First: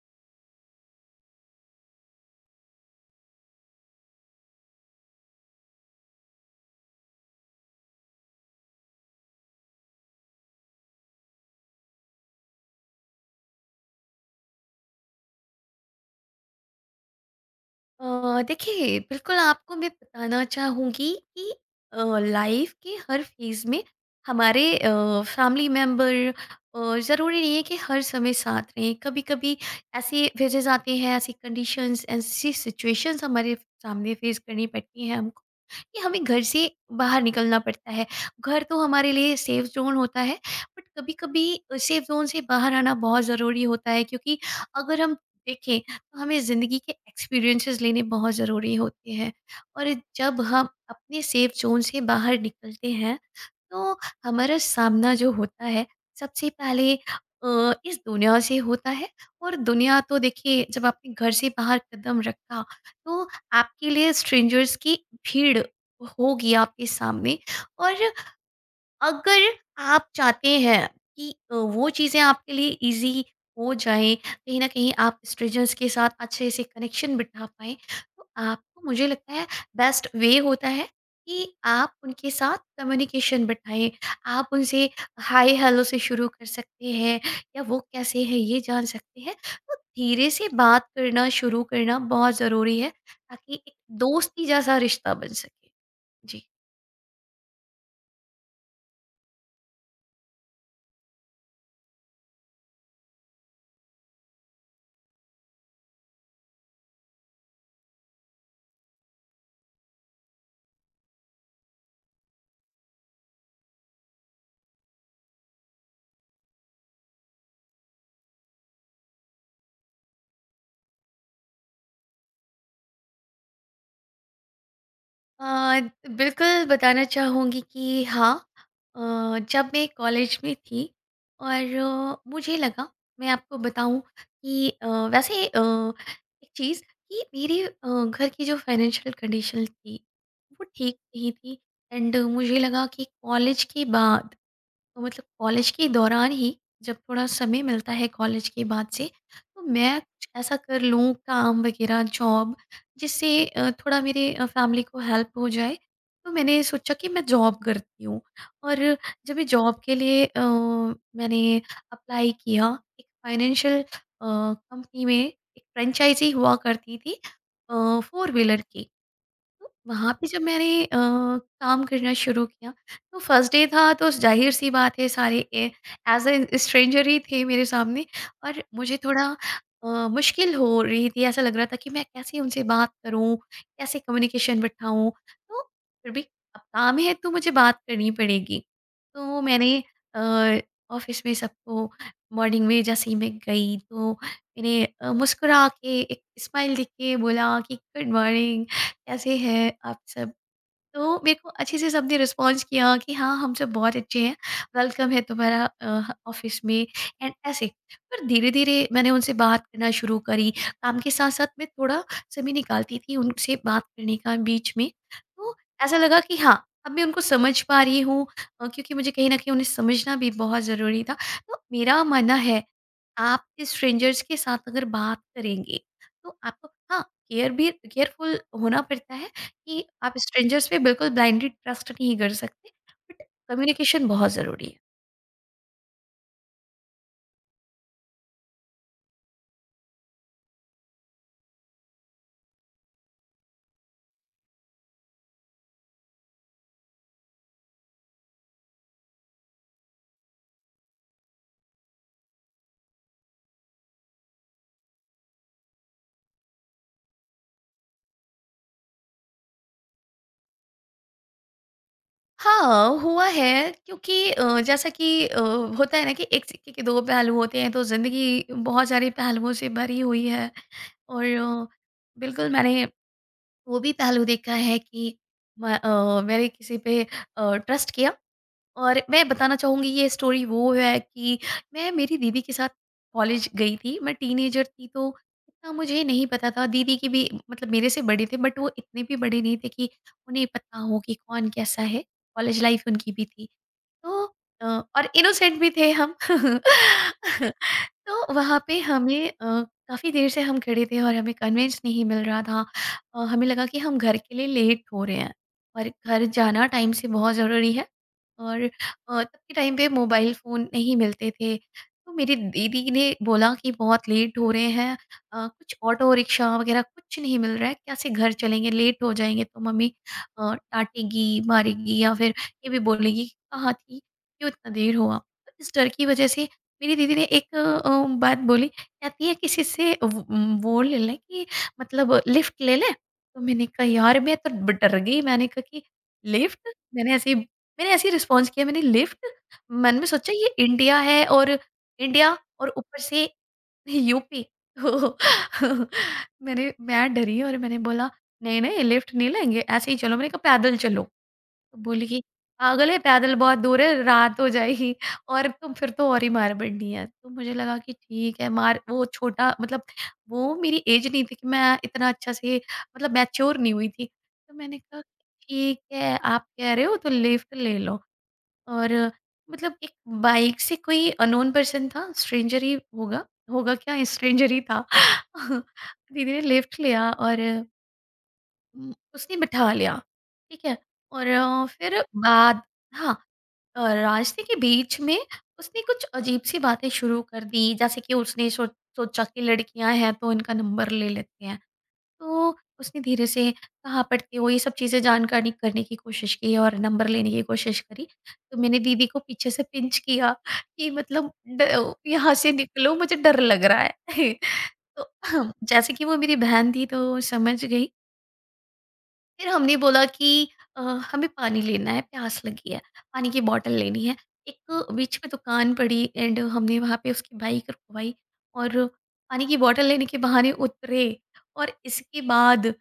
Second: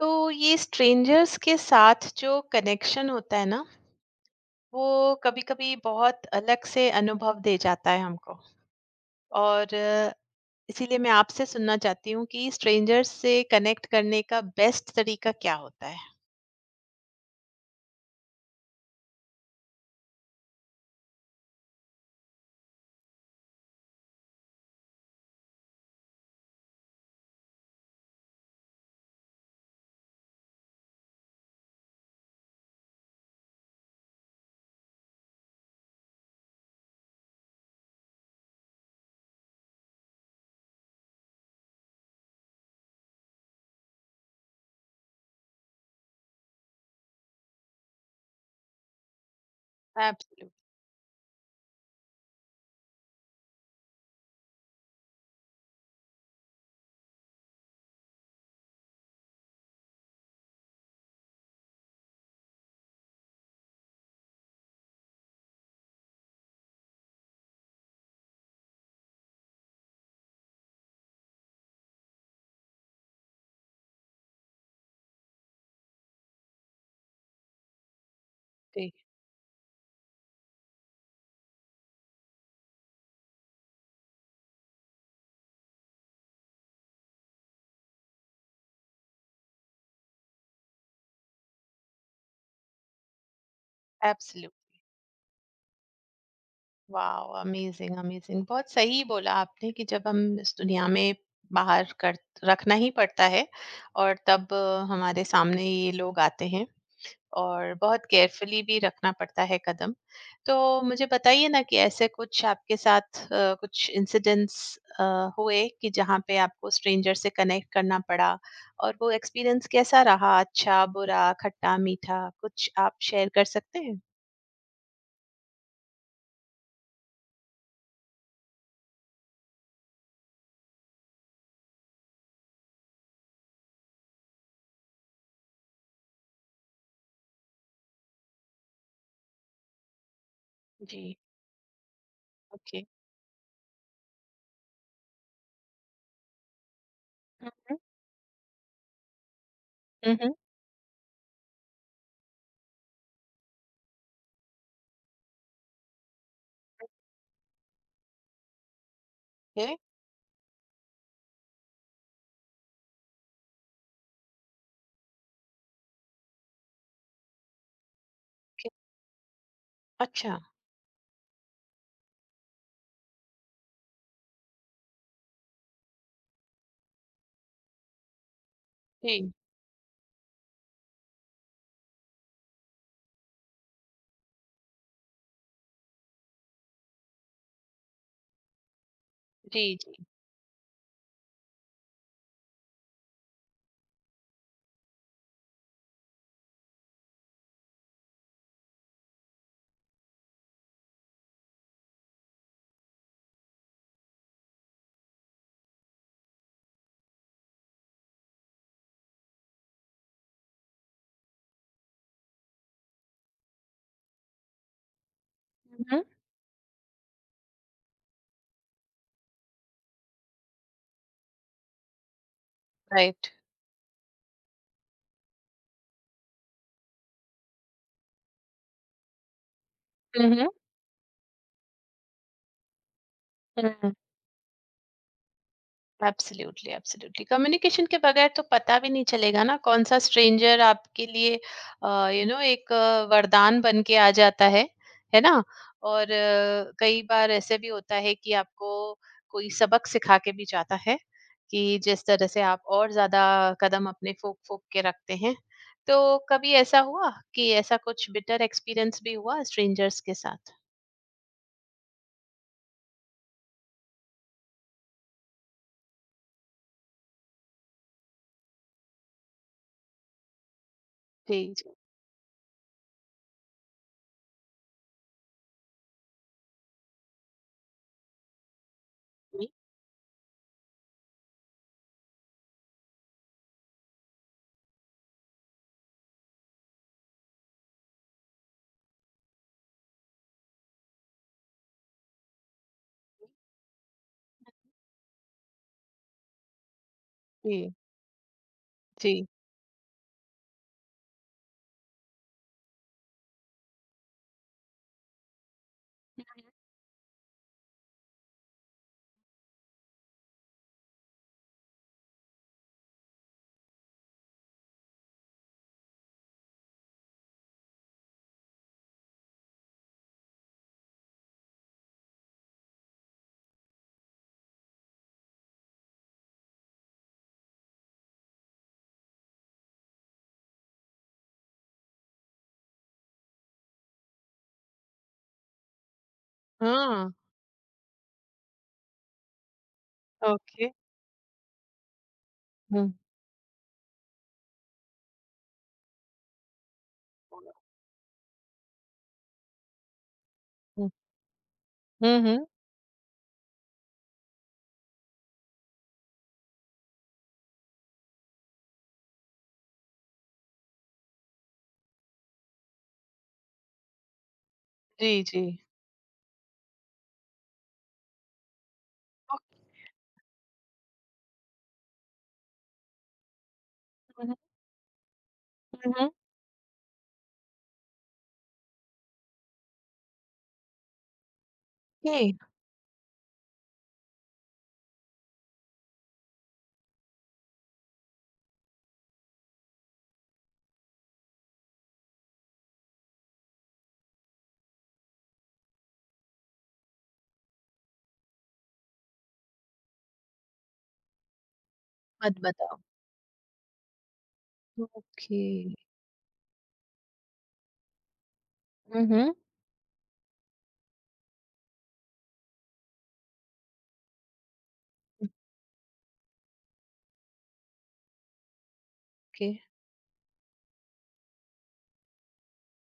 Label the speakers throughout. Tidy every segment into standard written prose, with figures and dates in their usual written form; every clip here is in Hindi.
Speaker 1: तो ये स्ट्रेंजर्स के साथ जो कनेक्शन होता है ना, वो कभी-कभी बहुत अलग से अनुभव दे जाता है हमको और इसीलिए मैं आपसे सुनना चाहती हूँ कि स्ट्रेंजर्स से कनेक्ट करने का बेस्ट तरीका क्या होता है?
Speaker 2: देखिए बिल्कुल आपको मैं बताना चाहूँगी कि लाइफ के हर फेज़ में हमारे फैमिली मेम्बर ज़रूरी नहीं है कि हर समय साथ रहें। कभी कभी ऐसे फेजेस आते हैं, ऐसी कंडीशंस, ऐसी सिचुएशंस हमारे सामने फेस करनी पड़ती हैं हमको कि हमें घर से बाहर निकलना पड़ता है। घर तो हमारे लिए सेफ ज़ोन होता है, बट कभी-कभी सेफ ज़ोन से बाहर आना बहुत ज़रूरी होता है, क्योंकि अगर हम देखें तो हमें ज़िंदगी के एक्सपीरियंसेस लेने बहुत ज़रूरी होते हैं। और जब
Speaker 1: एब्सोल्युटली,
Speaker 2: हम अपने सेफ ज़ोन से बाहर निकलते हैं तो हमारा सामना जो होता है सबसे पहले इस दुनिया से होता है। और दुनिया तो देखिए, जब आपने घर से बाहर कदम रखा तो आपके लिए स्ट्रेंजर्स की भीड़ होगी आपके सामने। और अगर आप चाहते हैं कि वो चीज़ें आपके लिए ईज़ी हो जाएँ, कहीं न कहीं आप स्ट्रेंजर्स के साथ अच्छे से कनेक्शन बिठा पाएँ, तो आपको, मुझे लगता है, बेस्ट वे होता है कि आप उनके साथ कम्युनिकेशन बिठाएँ। आप उनसे हाय हेलो से शुरू कर सकते हैं, या वो कैसे हैं ये जान सकते हैं। तो धीरे से बात करना शुरू करना बहुत ज़रूरी है, ताकि एक दोस्ती
Speaker 1: एब्सोल्युटली।
Speaker 2: जैसा रिश्ता बन सके। जी।
Speaker 1: वाओ! Amazing, amazing. बहुत सही बोला आपने कि जब हम इस दुनिया में बाहर कर रखना ही पड़ता है और तब हमारे सामने ये लोग आते हैं और बहुत केयरफुली भी रखना पड़ता है कदम। तो मुझे बताइए ना कि ऐसे कुछ आपके साथ कुछ इंसिडेंट्स हुए कि जहाँ पे आपको स्ट्रेंजर से कनेक्ट करना पड़ा और वो एक्सपीरियंस कैसा रहा? अच्छा, बुरा, खट्टा-मीठा? कुछ आप शेयर कर सकते हैं?
Speaker 2: अ, बिल्कुल बताना चाहूँगी कि हाँ, जब मैं कॉलेज में थी और मुझे लगा, मैं आपको बताऊँ कि वैसे, एक चीज़ कि मेरे घर की जो फाइनेंशियल कंडीशन थी वो ठीक
Speaker 1: जी।
Speaker 2: नहीं थी। एंड मुझे
Speaker 1: ओके।
Speaker 2: लगा कि कॉलेज के बाद, तो मतलब कॉलेज के दौरान ही जब थोड़ा
Speaker 1: हुँ,
Speaker 2: समय
Speaker 1: हुँ।
Speaker 2: मिलता है कॉलेज के बाद से, तो मैं
Speaker 1: हुँ,
Speaker 2: कुछ
Speaker 1: हुँ।
Speaker 2: ऐसा कर लूँ, काम वगैरह, जॉब, जिससे थोड़ा मेरे फैमिली को हेल्प हो जाए। तो मैंने सोचा कि मैं जॉब करती हूँ। और जब मैं
Speaker 1: ओके।
Speaker 2: जॉब के लिए, मैंने अप्लाई किया एक फाइनेंशियल कंपनी में। एक फ्रेंचाइजी हुआ करती थी फोर व्हीलर की, तो वहाँ पे
Speaker 1: अच्छा।
Speaker 2: जब मैंने काम करना शुरू किया, तो फर्स्ट डे था तो ज़ाहिर सी बात है सारे एज अ स्ट्रेंजर ही थे मेरे सामने। और मुझे थोड़ा
Speaker 1: जी,
Speaker 2: अ, मुश्किल हो रही थी, ऐसा लग रहा था कि मैं कैसे उनसे बात करूँ, कैसे कम्युनिकेशन बिठाऊँ। तो फिर भी, अब काम है तो मुझे बात करनी पड़ेगी। तो
Speaker 1: जी,
Speaker 2: मैंने
Speaker 1: जी।
Speaker 2: ऑफिस में सबको मॉर्निंग में जैसे ही मैं गई, तो मैंने मुस्कुरा के एक स्माइल दिख के बोला कि गुड मॉर्निंग, कैसे हैं आप सब? तो मेरे को अच्छे से सबने रिस्पॉन्स किया कि हाँ, हम सब बहुत अच्छे हैं, वेलकम है तुम्हारा ऑफ़िस में, एंड ऐसे। पर धीरे-धीरे मैंने उनसे बात करना शुरू करी, काम के साथ-साथ मैं थोड़ा समय निकालती थी उनसे बात करने का बीच में। तो
Speaker 1: हुँ,
Speaker 2: ऐसा
Speaker 1: हुँ।
Speaker 2: लगा कि हाँ, अब मैं उनको समझ पा रही हूँ, क्योंकि मुझे कहीं न कहीं उन्हें समझना भी बहुत ज़रूरी था। तो मेरा मानना है,
Speaker 1: राइट।
Speaker 2: आप स्ट्रेंजर्स के साथ अगर बात करेंगे, तो आपको, हाँ, केयरफुल होना पड़ता है कि आप
Speaker 1: हुँ, हुँ।
Speaker 2: स्ट्रेंजर्स पे बिल्कुल ब्लाइंडली ट्रस्ट नहीं कर सकते, बट
Speaker 1: हुँ।
Speaker 2: कम्युनिकेशन बहुत ज़रूरी है।
Speaker 1: Absolutely, absolutely. कम्युनिकेशन के बगैर तो पता भी नहीं चलेगा ना कौन-सा स्ट्रेंजर आपके लिए यू नो एक वरदान बन के आ जाता है ना? और कई बार ऐसे भी होता है कि आपको कोई सबक सिखा के भी जाता है, कि जिस तरह से आप और ज़्यादा कदम अपने फूँक-फूँक के रखते हैं। तो कभी ऐसा हुआ कि ऐसा कुछ बिटर एक्सपीरियंस भी हुआ स्ट्रेंजर्स के साथ?
Speaker 2: हाँ, हुआ है, क्योंकि जैसा कि होता है ना कि एक सिक्के के दो पहलू होते हैं, तो ज़िंदगी बहुत सारे पहलुओं से भरी हुई है। और
Speaker 1: जी, जी।
Speaker 2: बिल्कुल मैंने वो भी पहलू देखा है कि मैंने किसी पे ट्रस्ट किया। और मैं
Speaker 1: हुँ।
Speaker 2: बताना चाहूँगी, ये स्टोरी वो है कि मैं मेरी दीदी के साथ कॉलेज गई थी। मैं टीनेजर थी तो इतना मुझे नहीं पता था। दीदी की भी, मतलब, मेरे से बड़े थे, बट वो इतने भी बड़े नहीं थे कि उन्हें पता हो कि कौन कैसा है। कॉलेज लाइफ उनकी भी थी। तो अ, और इनोसेंट भी थे हम।
Speaker 1: जी,
Speaker 2: तो वहाँ पे
Speaker 1: जी।
Speaker 2: हमें, काफ़ी देर से हम खड़े थे और हमें कन्विंस नहीं मिल रहा था। हमें लगा कि हम घर के लिए लेट हो रहे हैं, और घर जाना टाइम से बहुत ज़रूरी है। और तब के टाइम पे मोबाइल फ़ोन नहीं मिलते थे। तो मेरी दीदी ने बोला कि बहुत लेट हो रहे हैं, कुछ ऑटो रिक्शा वग़ैरह कुछ नहीं मिल रहा है, कैसे घर चलेंगे? लेट हो जाएँगे तो मम्मी डाँटेगी, मारेगी, या फिर ये भी बोलेगी कि कहाँ थी, क्यों इतना देर हुआ? तो इस डर की वजह से मेरी दीदी ने एक बात बोली, कहती है किसी से वो ले लें कि मतलब लिफ्ट ले लें? तो मैंने कहा यार, मैं तो ब डर गई, मैंने कहा कि लिफ्ट?
Speaker 1: हाँ।
Speaker 2: मैंने ऐसे ही रिस्पॉन्स किया, मैंने लिफ्ट? मन में सोचा ये
Speaker 1: ओके।
Speaker 2: इंडिया है, और इंडिया और
Speaker 1: हुँ,
Speaker 2: ऊपर से यूपी। तो मैं डरी और मैंने बोला नहीं, नहीं लिफ्ट नहीं लेंगे, ऐसे ही चलो, मैंने कहा पैदल
Speaker 1: हुँ,
Speaker 2: चलो। बोली
Speaker 1: हुँ,
Speaker 2: कि
Speaker 1: हुँ।
Speaker 2: पागल है, पैदल बहुत दूर है, रात हो जाएगी और तो फिर तो और ही मार पड़नी है। तो मुझे लगा कि ठीक है, मार, वो छोटा, मतलब, वो मेरी एज नहीं थी कि मैं इतना अच्छा से, मतलब, मैच्योर नहीं हुई थी। तो मैंने कहा
Speaker 1: जी, जी।
Speaker 2: ठीक है, आप कह रहे हो तो लिफ्ट ले लो। और,
Speaker 1: ओके।
Speaker 2: मतलब, एक बाइक से कोई अनोन पर्सन था, स्ट्रेंजर ही होगा, होगा क्या
Speaker 1: हुँ,
Speaker 2: स्ट्रेंजर ही था।
Speaker 1: हुँ, हुँ।
Speaker 2: दीदी ने लिफ्ट लिया और उसने बिठा लिया, ठीक है? और फिर
Speaker 1: ओके।
Speaker 2: बाद, हाँ, रास्ते के बीच में उसने कुछ अजीब-सी बातें शुरू कर दी, जैसे कि उसने सोचा कि लड़कियाँ हैं तो इनका नंबर ले लेते हैं। तो उसने धीरे से कहाँ पढ़ते हो, ये सब चीज़ें जानकारी करने की कोशिश की और नंबर लेने की कोशिश करी। तो मैंने दीदी को पीछे से पिंच किया कि मतलब, ड यहाँ
Speaker 1: मत
Speaker 2: से
Speaker 1: बताओ।
Speaker 2: निकलो, मुझे डर लग रहा है। तो
Speaker 1: ओके।
Speaker 2: जैसे कि वो मेरी बहन थी तो समझ गई।
Speaker 1: हुँ, हुँ।
Speaker 2: फिर हमने बोला कि अ, हमें पानी लेना है, प्यास लगी है, पानी की बॉटल लेनी है। एक बीच में दुकान पड़ी, एंड हमने वहाँ पे उसकी बाइक रुकवाई और पानी
Speaker 1: ओके।
Speaker 2: की बॉटल लेने के बहाने उतरे। और इसके बाद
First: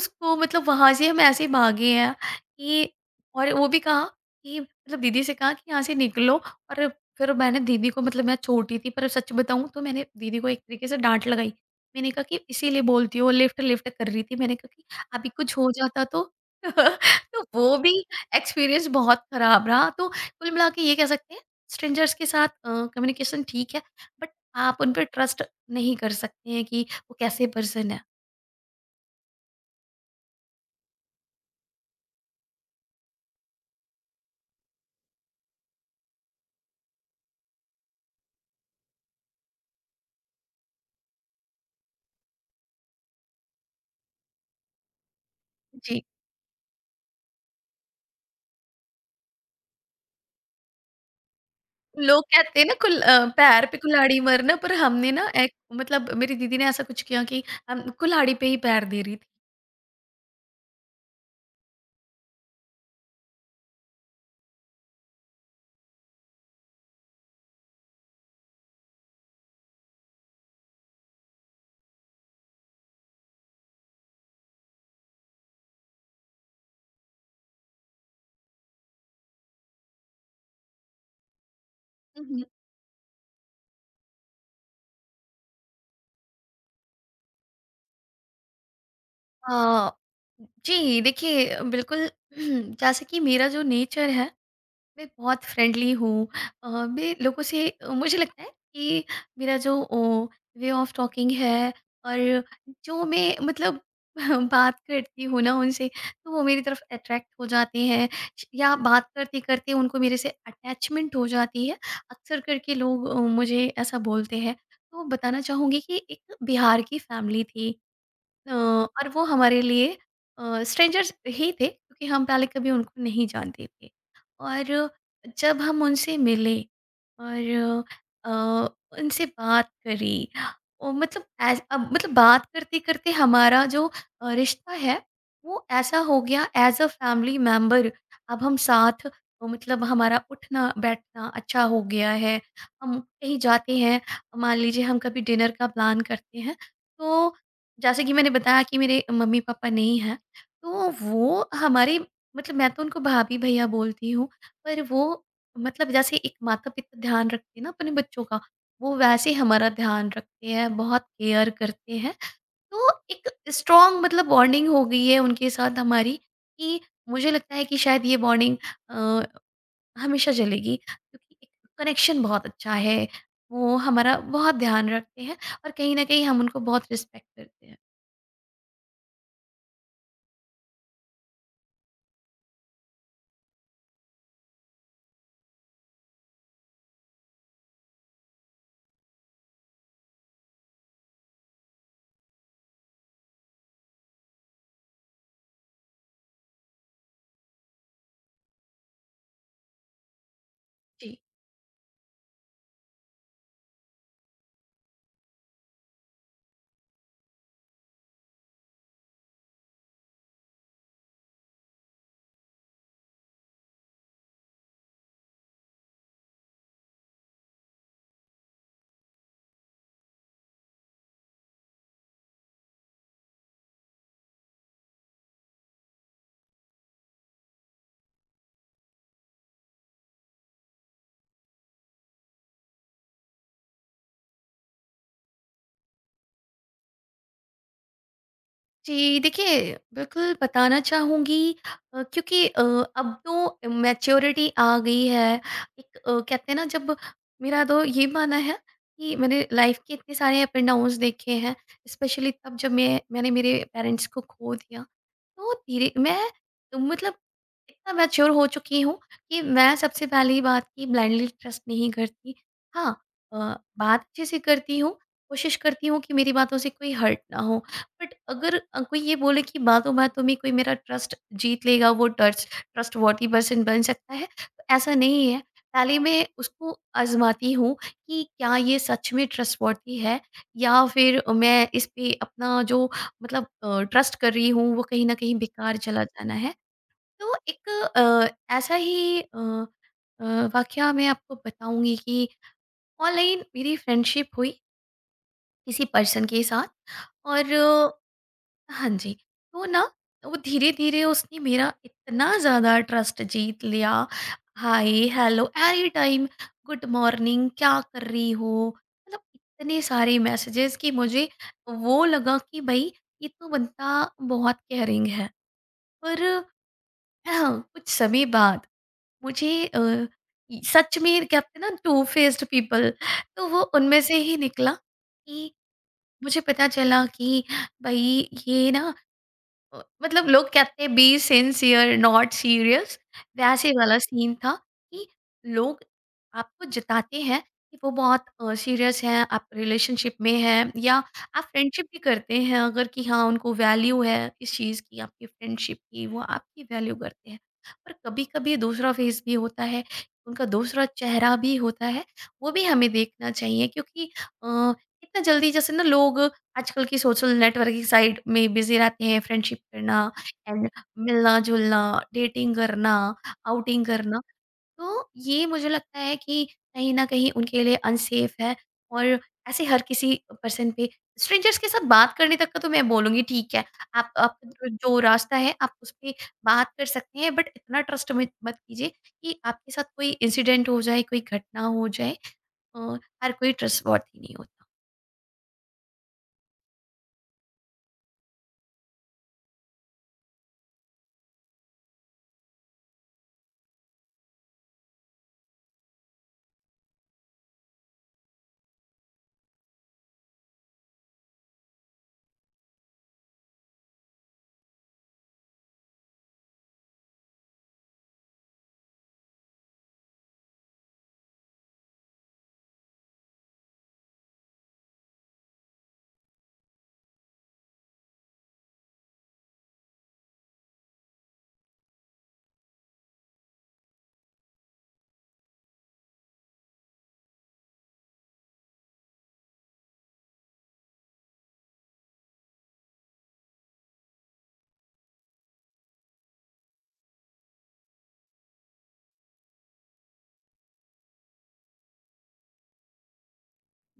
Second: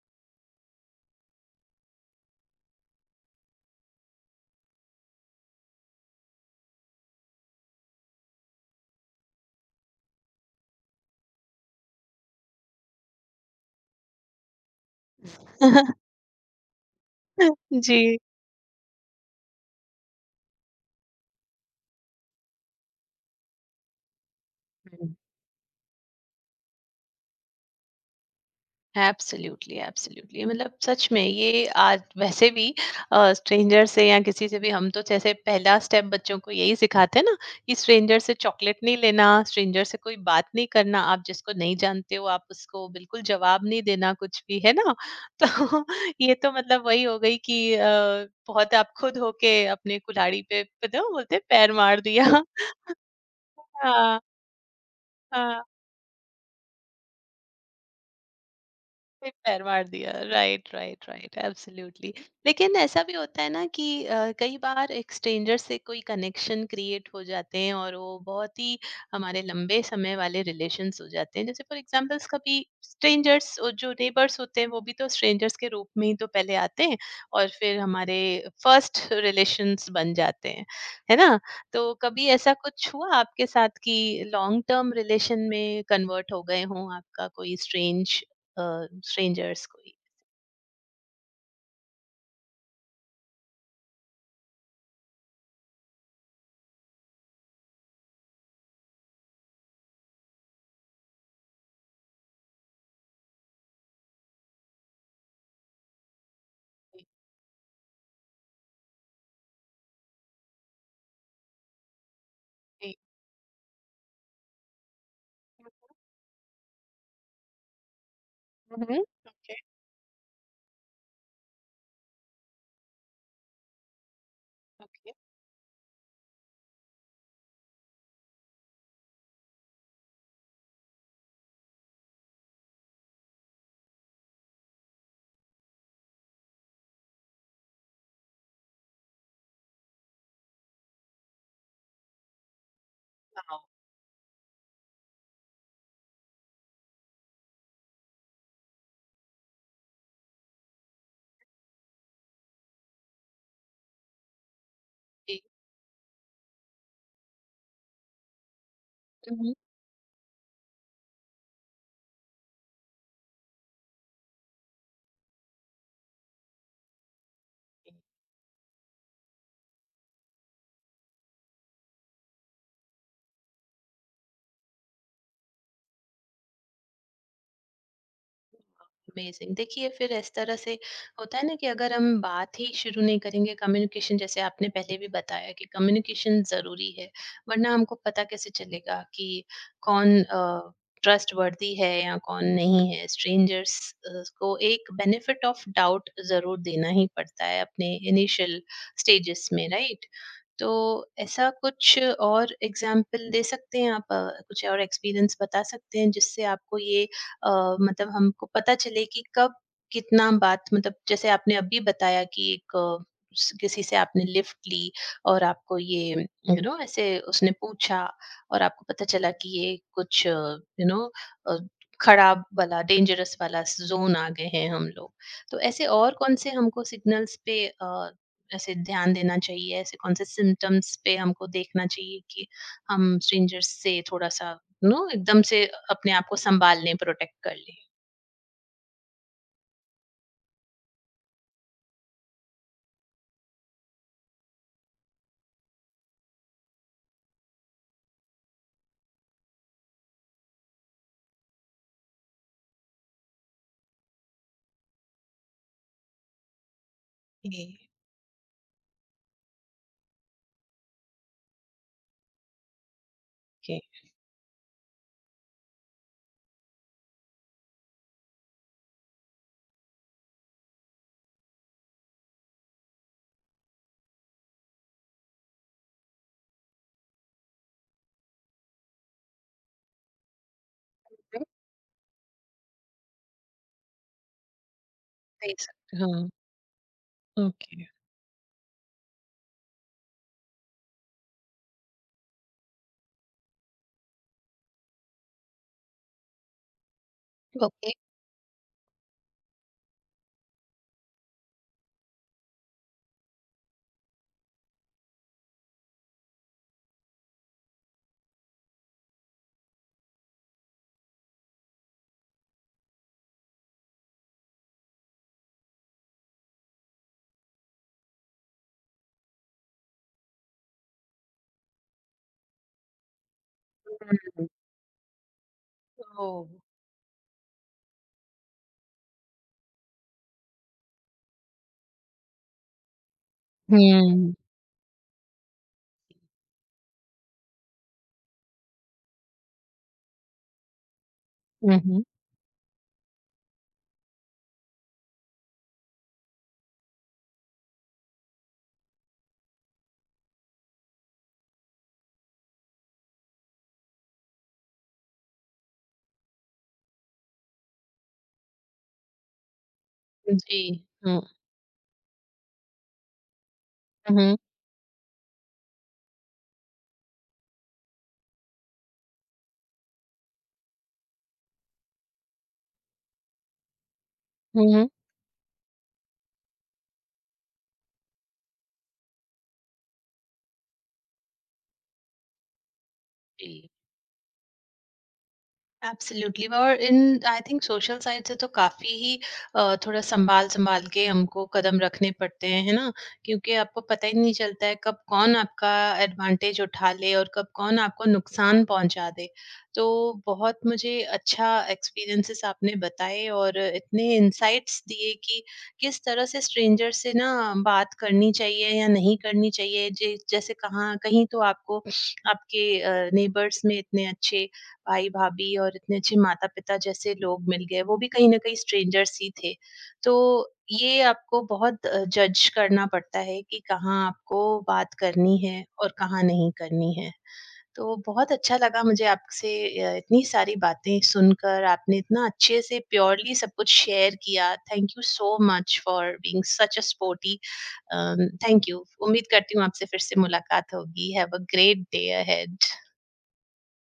Speaker 2: उसको, मतलब, वहाँ से हम ऐसे भागे हैं कि, और वो भी कहा कि, मतलब, दीदी से कहा कि यहाँ से निकलो। और फिर मैंने दीदी को, मतलब, मैं छोटी थी पर सच बताऊँ, तो मैंने दीदी को एक तरीके से डांट लगाई। मैंने कहा कि इसीलिए बोलती हो, लिफ्ट लिफ्ट कर रही थी, मैंने कहा कि अभी कुछ हो जाता तो? तो वो भी
Speaker 1: जी।
Speaker 2: एक्सपीरियंस बहुत खराब रहा। तो कुल मिला के ये कह सकते हैं, स्ट्रेंजर्स के साथ कम्युनिकेशन ठीक है, बट आप उन पर ट्रस्ट नहीं कर सकते हैं कि वो कैसे पर्सन है।
Speaker 1: Absolutely, absolutely. मतलब सच में ये आज वैसे भी स्ट्रेंजर से या किसी से भी हम तो जैसे पहला स्टेप बच्चों को यही सिखाते हैं ना कि स्ट्रेंजर से चॉकलेट नहीं लेना, स्ट्रेंजर से कोई बात नहीं करना, आप जिसको नहीं जानते हो आप उसको बिल्कुल जवाब नहीं देना कुछ भी, है ना? तो
Speaker 2: जी।
Speaker 1: ये तो मतलब वही हो गई कि बहुत आप खुद होके अपने कुल्हाड़ी पे पता है वो बोलते हैं, पैर मार
Speaker 2: लोग
Speaker 1: दिया।
Speaker 2: कहते हैं ना पैर पे कुल्हाड़ी
Speaker 1: हाँ।
Speaker 2: मारना, पर हमने ना, एक,
Speaker 1: हाँ।
Speaker 2: मतलब, मेरी दीदी ने ऐसा कुछ किया कि हम कुल्हाड़ी पे ही पैर दे रही थी।
Speaker 1: पे पैर मार दिया। Right, right, right. एब्सोल्युटली। लेकिन ऐसा भी होता है ना कि कई बार एक स्ट्रेंजर से कोई कनेक्शन क्रिएट हो जाते हैं और वो बहुत ही हमारे लंबे समय वाले रिलेशंस हो जाते हैं। जैसे फॉर एग्जांपल्स कभी स्ट्रेंजर्स और जो नेबर्स होते हैं वो भी तो स्ट्रेंजर्स के रूप में ही तो पहले आते हैं और फिर हमारे फर्स्ट रिलेशंस बन जाते हैं, है ना? तो कभी
Speaker 2: उहुँ।
Speaker 1: ऐसा कुछ हुआ आपके साथ कि लॉन्ग टर्म रिलेशन में कन्वर्ट हो गए हों आपका कोई strange
Speaker 2: uh,
Speaker 1: strangers ko i
Speaker 2: जी, देखिए बिल्कुल। जैसे कि मेरा जो नेचर है, मैं बहुत फ्रेंडली हूँ। अ, मैं लोगों से अ, मुझे लगता है कि मेरा जो वे ऑफ टॉकिंग है, और जो मैं, मतलब, बात करती हूँ ना उनसे, तो वो मेरी तरफ अट्रैक्ट हो जाते हैं, या बात करते करते उनको मेरे से अटैचमेंट हो जाती है। अक्सर करके लोग मुझे ऐसा बोलते हैं। तो बताना चाहूँगी कि एक बिहार की फैमिली थी,
Speaker 1: Mhm.
Speaker 2: और वो
Speaker 1: Okay,
Speaker 2: हमारे लिए स्ट्रेंजर्स ही थे, क्योंकि हम पहले कभी उनको नहीं जानते थे। और
Speaker 1: okay.
Speaker 2: जब हम उनसे मिले और उनसे बात करी, ओ, मतलब, अब मतलब बात करते करते हमारा जो रिश्ता है वो ऐसा हो गया एज अ फैमिली मेम्बर। अब हम साथ, मतलब, हमारा उठना बैठना अच्छा हो गया है। हम कहीं
Speaker 1: Wow.
Speaker 2: जाते हैं, मान लीजिए हम कभी डिनर का प्लान करते हैं, तो जैसे कि मैंने बताया कि मेरे मम्मी-पापा नहीं हैं, तो वो हमारे, मतलब, मैं तो उनको भाभी-भैया बोलती हूँ, पर वो,
Speaker 1: Eh,
Speaker 2: मतलब, जैसे एक माता-पिता ध्यान रखते हैं ना अपने बच्चों का, वो वैसे
Speaker 1: mhm.
Speaker 2: हमारा ध्यान रखते हैं, बहुत केयर करते हैं। तो एक स्ट्रॉन्ग, मतलब, बॉन्डिंग हो गई है उनके साथ हमारी, कि मुझे लगता है कि शायद ये बॉन्डिंग अ, हमेशा चलेगी, क्योंकि एक कनेक्शन बहुत अच्छा है, वो हमारा बहुत ध्यान रखते हैं, और कहीं न कहीं हम उनको बहुत रिस्पेक्ट करते हैं।
Speaker 1: अमेजिंग। देखिए फिर इस तरह से होता है ना कि अगर हम बात ही शुरू नहीं करेंगे, कम्युनिकेशन जैसे आपने पहले भी बताया कि कम्युनिकेशन जरूरी है, वरना हमको पता कैसे चलेगा कि कौन ट्रस्ट वर्दी है या कौन नहीं है। स्ट्रेंजर्स को एक बेनिफिट ऑफ डाउट जरूर देना ही पड़ता है अपने इनिशियल स्टेजेस में, राइट? तो
Speaker 2: जी।
Speaker 1: ऐसा कुछ और एग्जाम्पल दे सकते हैं आप? कुछ और एक्सपीरियंस बता सकते हैं जिससे आपको ये मतलब हमको पता चले कि कब कितना बात, मतलब जैसे आपने अभी बताया कि एक किसी से आपने लिफ्ट ली और आपको ये, यू नो, ऐसे उसने पूछा और आपको पता चला कि ये कुछ, यू नो, खराब वाला, डेंजरस वाला जोन आ गए हैं हम लोग। तो ऐसे और कौन से हमको सिग्नल्स पे ऐसे ध्यान देना चाहिए, ऐसे कौन से सिम्टम्स पे हमको देखना चाहिए कि हम स्ट्रेंजर्स से थोड़ा सा, नो, एकदम से अपने आप को सँभाल लें, प्रोटेक्ट कर लें।
Speaker 2: जी, देखिए बिल्कुल बताना चाहूँगी, क्योंकि अब तो मैच्योरिटी आ गई है। एक, कहते हैं ना जब, मेरा तो ये मानना है कि मैंने लाइफ़ के इतने सारे अप एंड डाउन्स देखे हैं, स्पेशली तब जब मैंने मेरे पेरेंट्स को खो दिया। तो धीरे मैं, मतलब,
Speaker 1: जी।
Speaker 2: इतना मैच्योर हो चुकी हूँ कि मैं, सबसे पहली बात, कि ब्लाइंडली ट्रस्ट नहीं करती। हाँ, अ,
Speaker 1: ओके।
Speaker 2: बात अच्छे से करती हूँ, कोशिश करती हूँ कि मेरी बातों से कोई हर्ट ना हो। बट अगर कोई ये बोले कि बातों बातों में कोई मेरा ट्रस्ट जीत लेगा, वो ट्रस्ट ट्रस्ट वॉटी पर्सन बन सकता है, तो ऐसा नहीं है। पहले मैं उसको आजमाती हूँ कि क्या ये सच में ट्रस्ट वॉटी है, या फिर
Speaker 1: राइट?
Speaker 2: मैं इस पे अपना जो, मतलब, ट्रस्ट कर रही हूँ, वो कहीं ना कहीं
Speaker 1: दे
Speaker 2: बेकार
Speaker 1: सकते।
Speaker 2: चला
Speaker 1: हाँ।
Speaker 2: जाना है। तो एक,
Speaker 1: ओके।
Speaker 2: अ, ऐसा ही, अ, वाकया मैं आपको बताऊंगी कि ऑनलाइन मेरी फ्रेंडशिप हुई किसी पर्सन के साथ। और
Speaker 1: ओके।
Speaker 2: हाँ जी, तो ना, वो धीरे धीरे उसने मेरा इतना ज़्यादा ट्रस्ट जीत लिया, hi hello any time, good morning, क्या कर रही हो, मतलब इतने सारे मैसेजेस कि मुझे वो लगा कि भाई ये तो बंदा बहुत केयरिंग है। पर हाँ, कुछ समय बाद मुझे, ये सच में कहते हैं ना टू फेस्ड पीपल, तो वो उनमें से ही
Speaker 1: हुँ।
Speaker 2: निकला। कि मुझे
Speaker 1: ओह!
Speaker 2: पता चला कि भाई, ये ना, मतलब, लोग कहते हैं बी सिंसियर नॉट सीरियस, वैसे वाला सीन
Speaker 1: हुँ,
Speaker 2: था। कि लोग आपको जताते हैं कि वो बहुत सीरियस हैं, आप रिलेशनशिप में हैं, या आप
Speaker 1: हुँ,
Speaker 2: फ्रेंडशिप भी
Speaker 1: हुँ।
Speaker 2: करते हैं अगर, कि हाँ उनको वैल्यू है इस चीज़ की, आपकी फ्रेंडशिप की, वो आपकी वैल्यू करते हैं। पर कभी कभी दूसरा फेस भी होता है, उनका दूसरा चेहरा भी होता है, वो भी हमें देखना चाहिए, क्योंकि अ, इतना जल्दी जैसे ना लोग आजकल की सोशल नेटवर्किंग साइट में बिजी रहते हैं, फ्रेंडशिप करना
Speaker 1: जी।
Speaker 2: एंड
Speaker 1: हुँ,
Speaker 2: मिलना-जुलना, डेटिंग करना, आउटिंग करना।
Speaker 1: हुँ,
Speaker 2: तो ये मुझे लगता है कि कहीं न कहीं उनके लिए अनसेफ है। और ऐसे हर किसी पर्सन पे, स्ट्रेंजर्स के साथ बात करने तक का तो मैं बोलूँगी ठीक है, आप जो
Speaker 1: हुँ, हुँ।
Speaker 2: जो रास्ता है आप उस पे बात कर सकते हैं, बट इतना ट्रस्ट मत मत कीजिए कि आपके साथ कोई इंसिडेंट हो जाए, कोई घटना हो जाए। अ, हर
Speaker 1: जी।
Speaker 2: कोई ट्रस्टवर्थी नहीं होता।
Speaker 1: एब्सोल्युटली। और in I think social side से तो काफी ही थोड़ा संभाल संभाल के हमको कदम रखने पड़ते हैं, है ना? क्योंकि आपको पता ही नहीं चलता है कब कौन आपका एडवांटेज उठा ले और कब कौन आपको नुकसान पहुंचा दे। तो बहुत मुझे अच्छा एक्सपीरियंसेस आपने बताए और इतने इंसाइट्स दिए कि किस तरह से स्ट्रेंजर से ना बात करनी चाहिए या नहीं करनी चाहिए। जैसे कहाँ कहीं तो आपको आपके नेबर्स में इतने अच्छे भाई-भाभी और इतने अच्छे माता-पिता जैसे लोग मिल गए, वो भी कहीं न कहीं स्ट्रेंजर्स ही थे। तो ये आपको बहुत जज करना पड़ता है कि कहाँ आपको बात करनी है और कहाँ नहीं करनी है। तो बहुत अच्छा लगा मुझे आपसे इतनी सारी बातें सुनकर, आपने इतना अच्छे से प्योरली सब कुछ शेयर किया। Thank you so much for being such a sporty uh, thank you. उम्मीद करती हूँ आपसे फिर से मुलाकात होगी। Have a great day ahead.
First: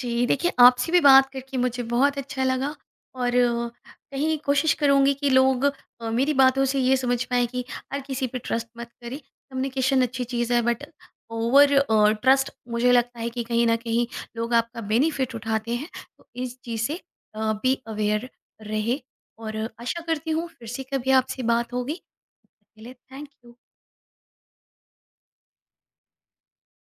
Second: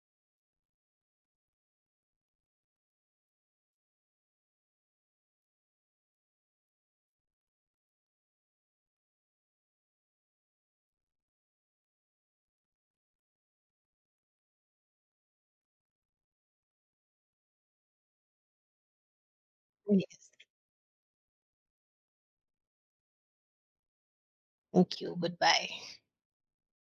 Speaker 2: जी, देखिए आपसे भी बात करके मुझे बहुत अच्छा लगा। और कहीं कोशिश करूँगी कि लोग मेरी बातों से ये समझ पाएँ कि हर किसी पे ट्रस्ट मत करें। कम्युनिकेशन अच्छी चीज़ है, बट ओवर ट्रस्ट, मुझे लगता है कि कहीं न कहीं लोग आपका बेनिफिट उठाते हैं। तो इस चीज़ से बी अवेयर रहे। और आशा करती
Speaker 1: येस,
Speaker 2: हूँ फिर से कभी आपसे बात होगी। तब तक के लिए thank you.
Speaker 1: Thank you, goodbye.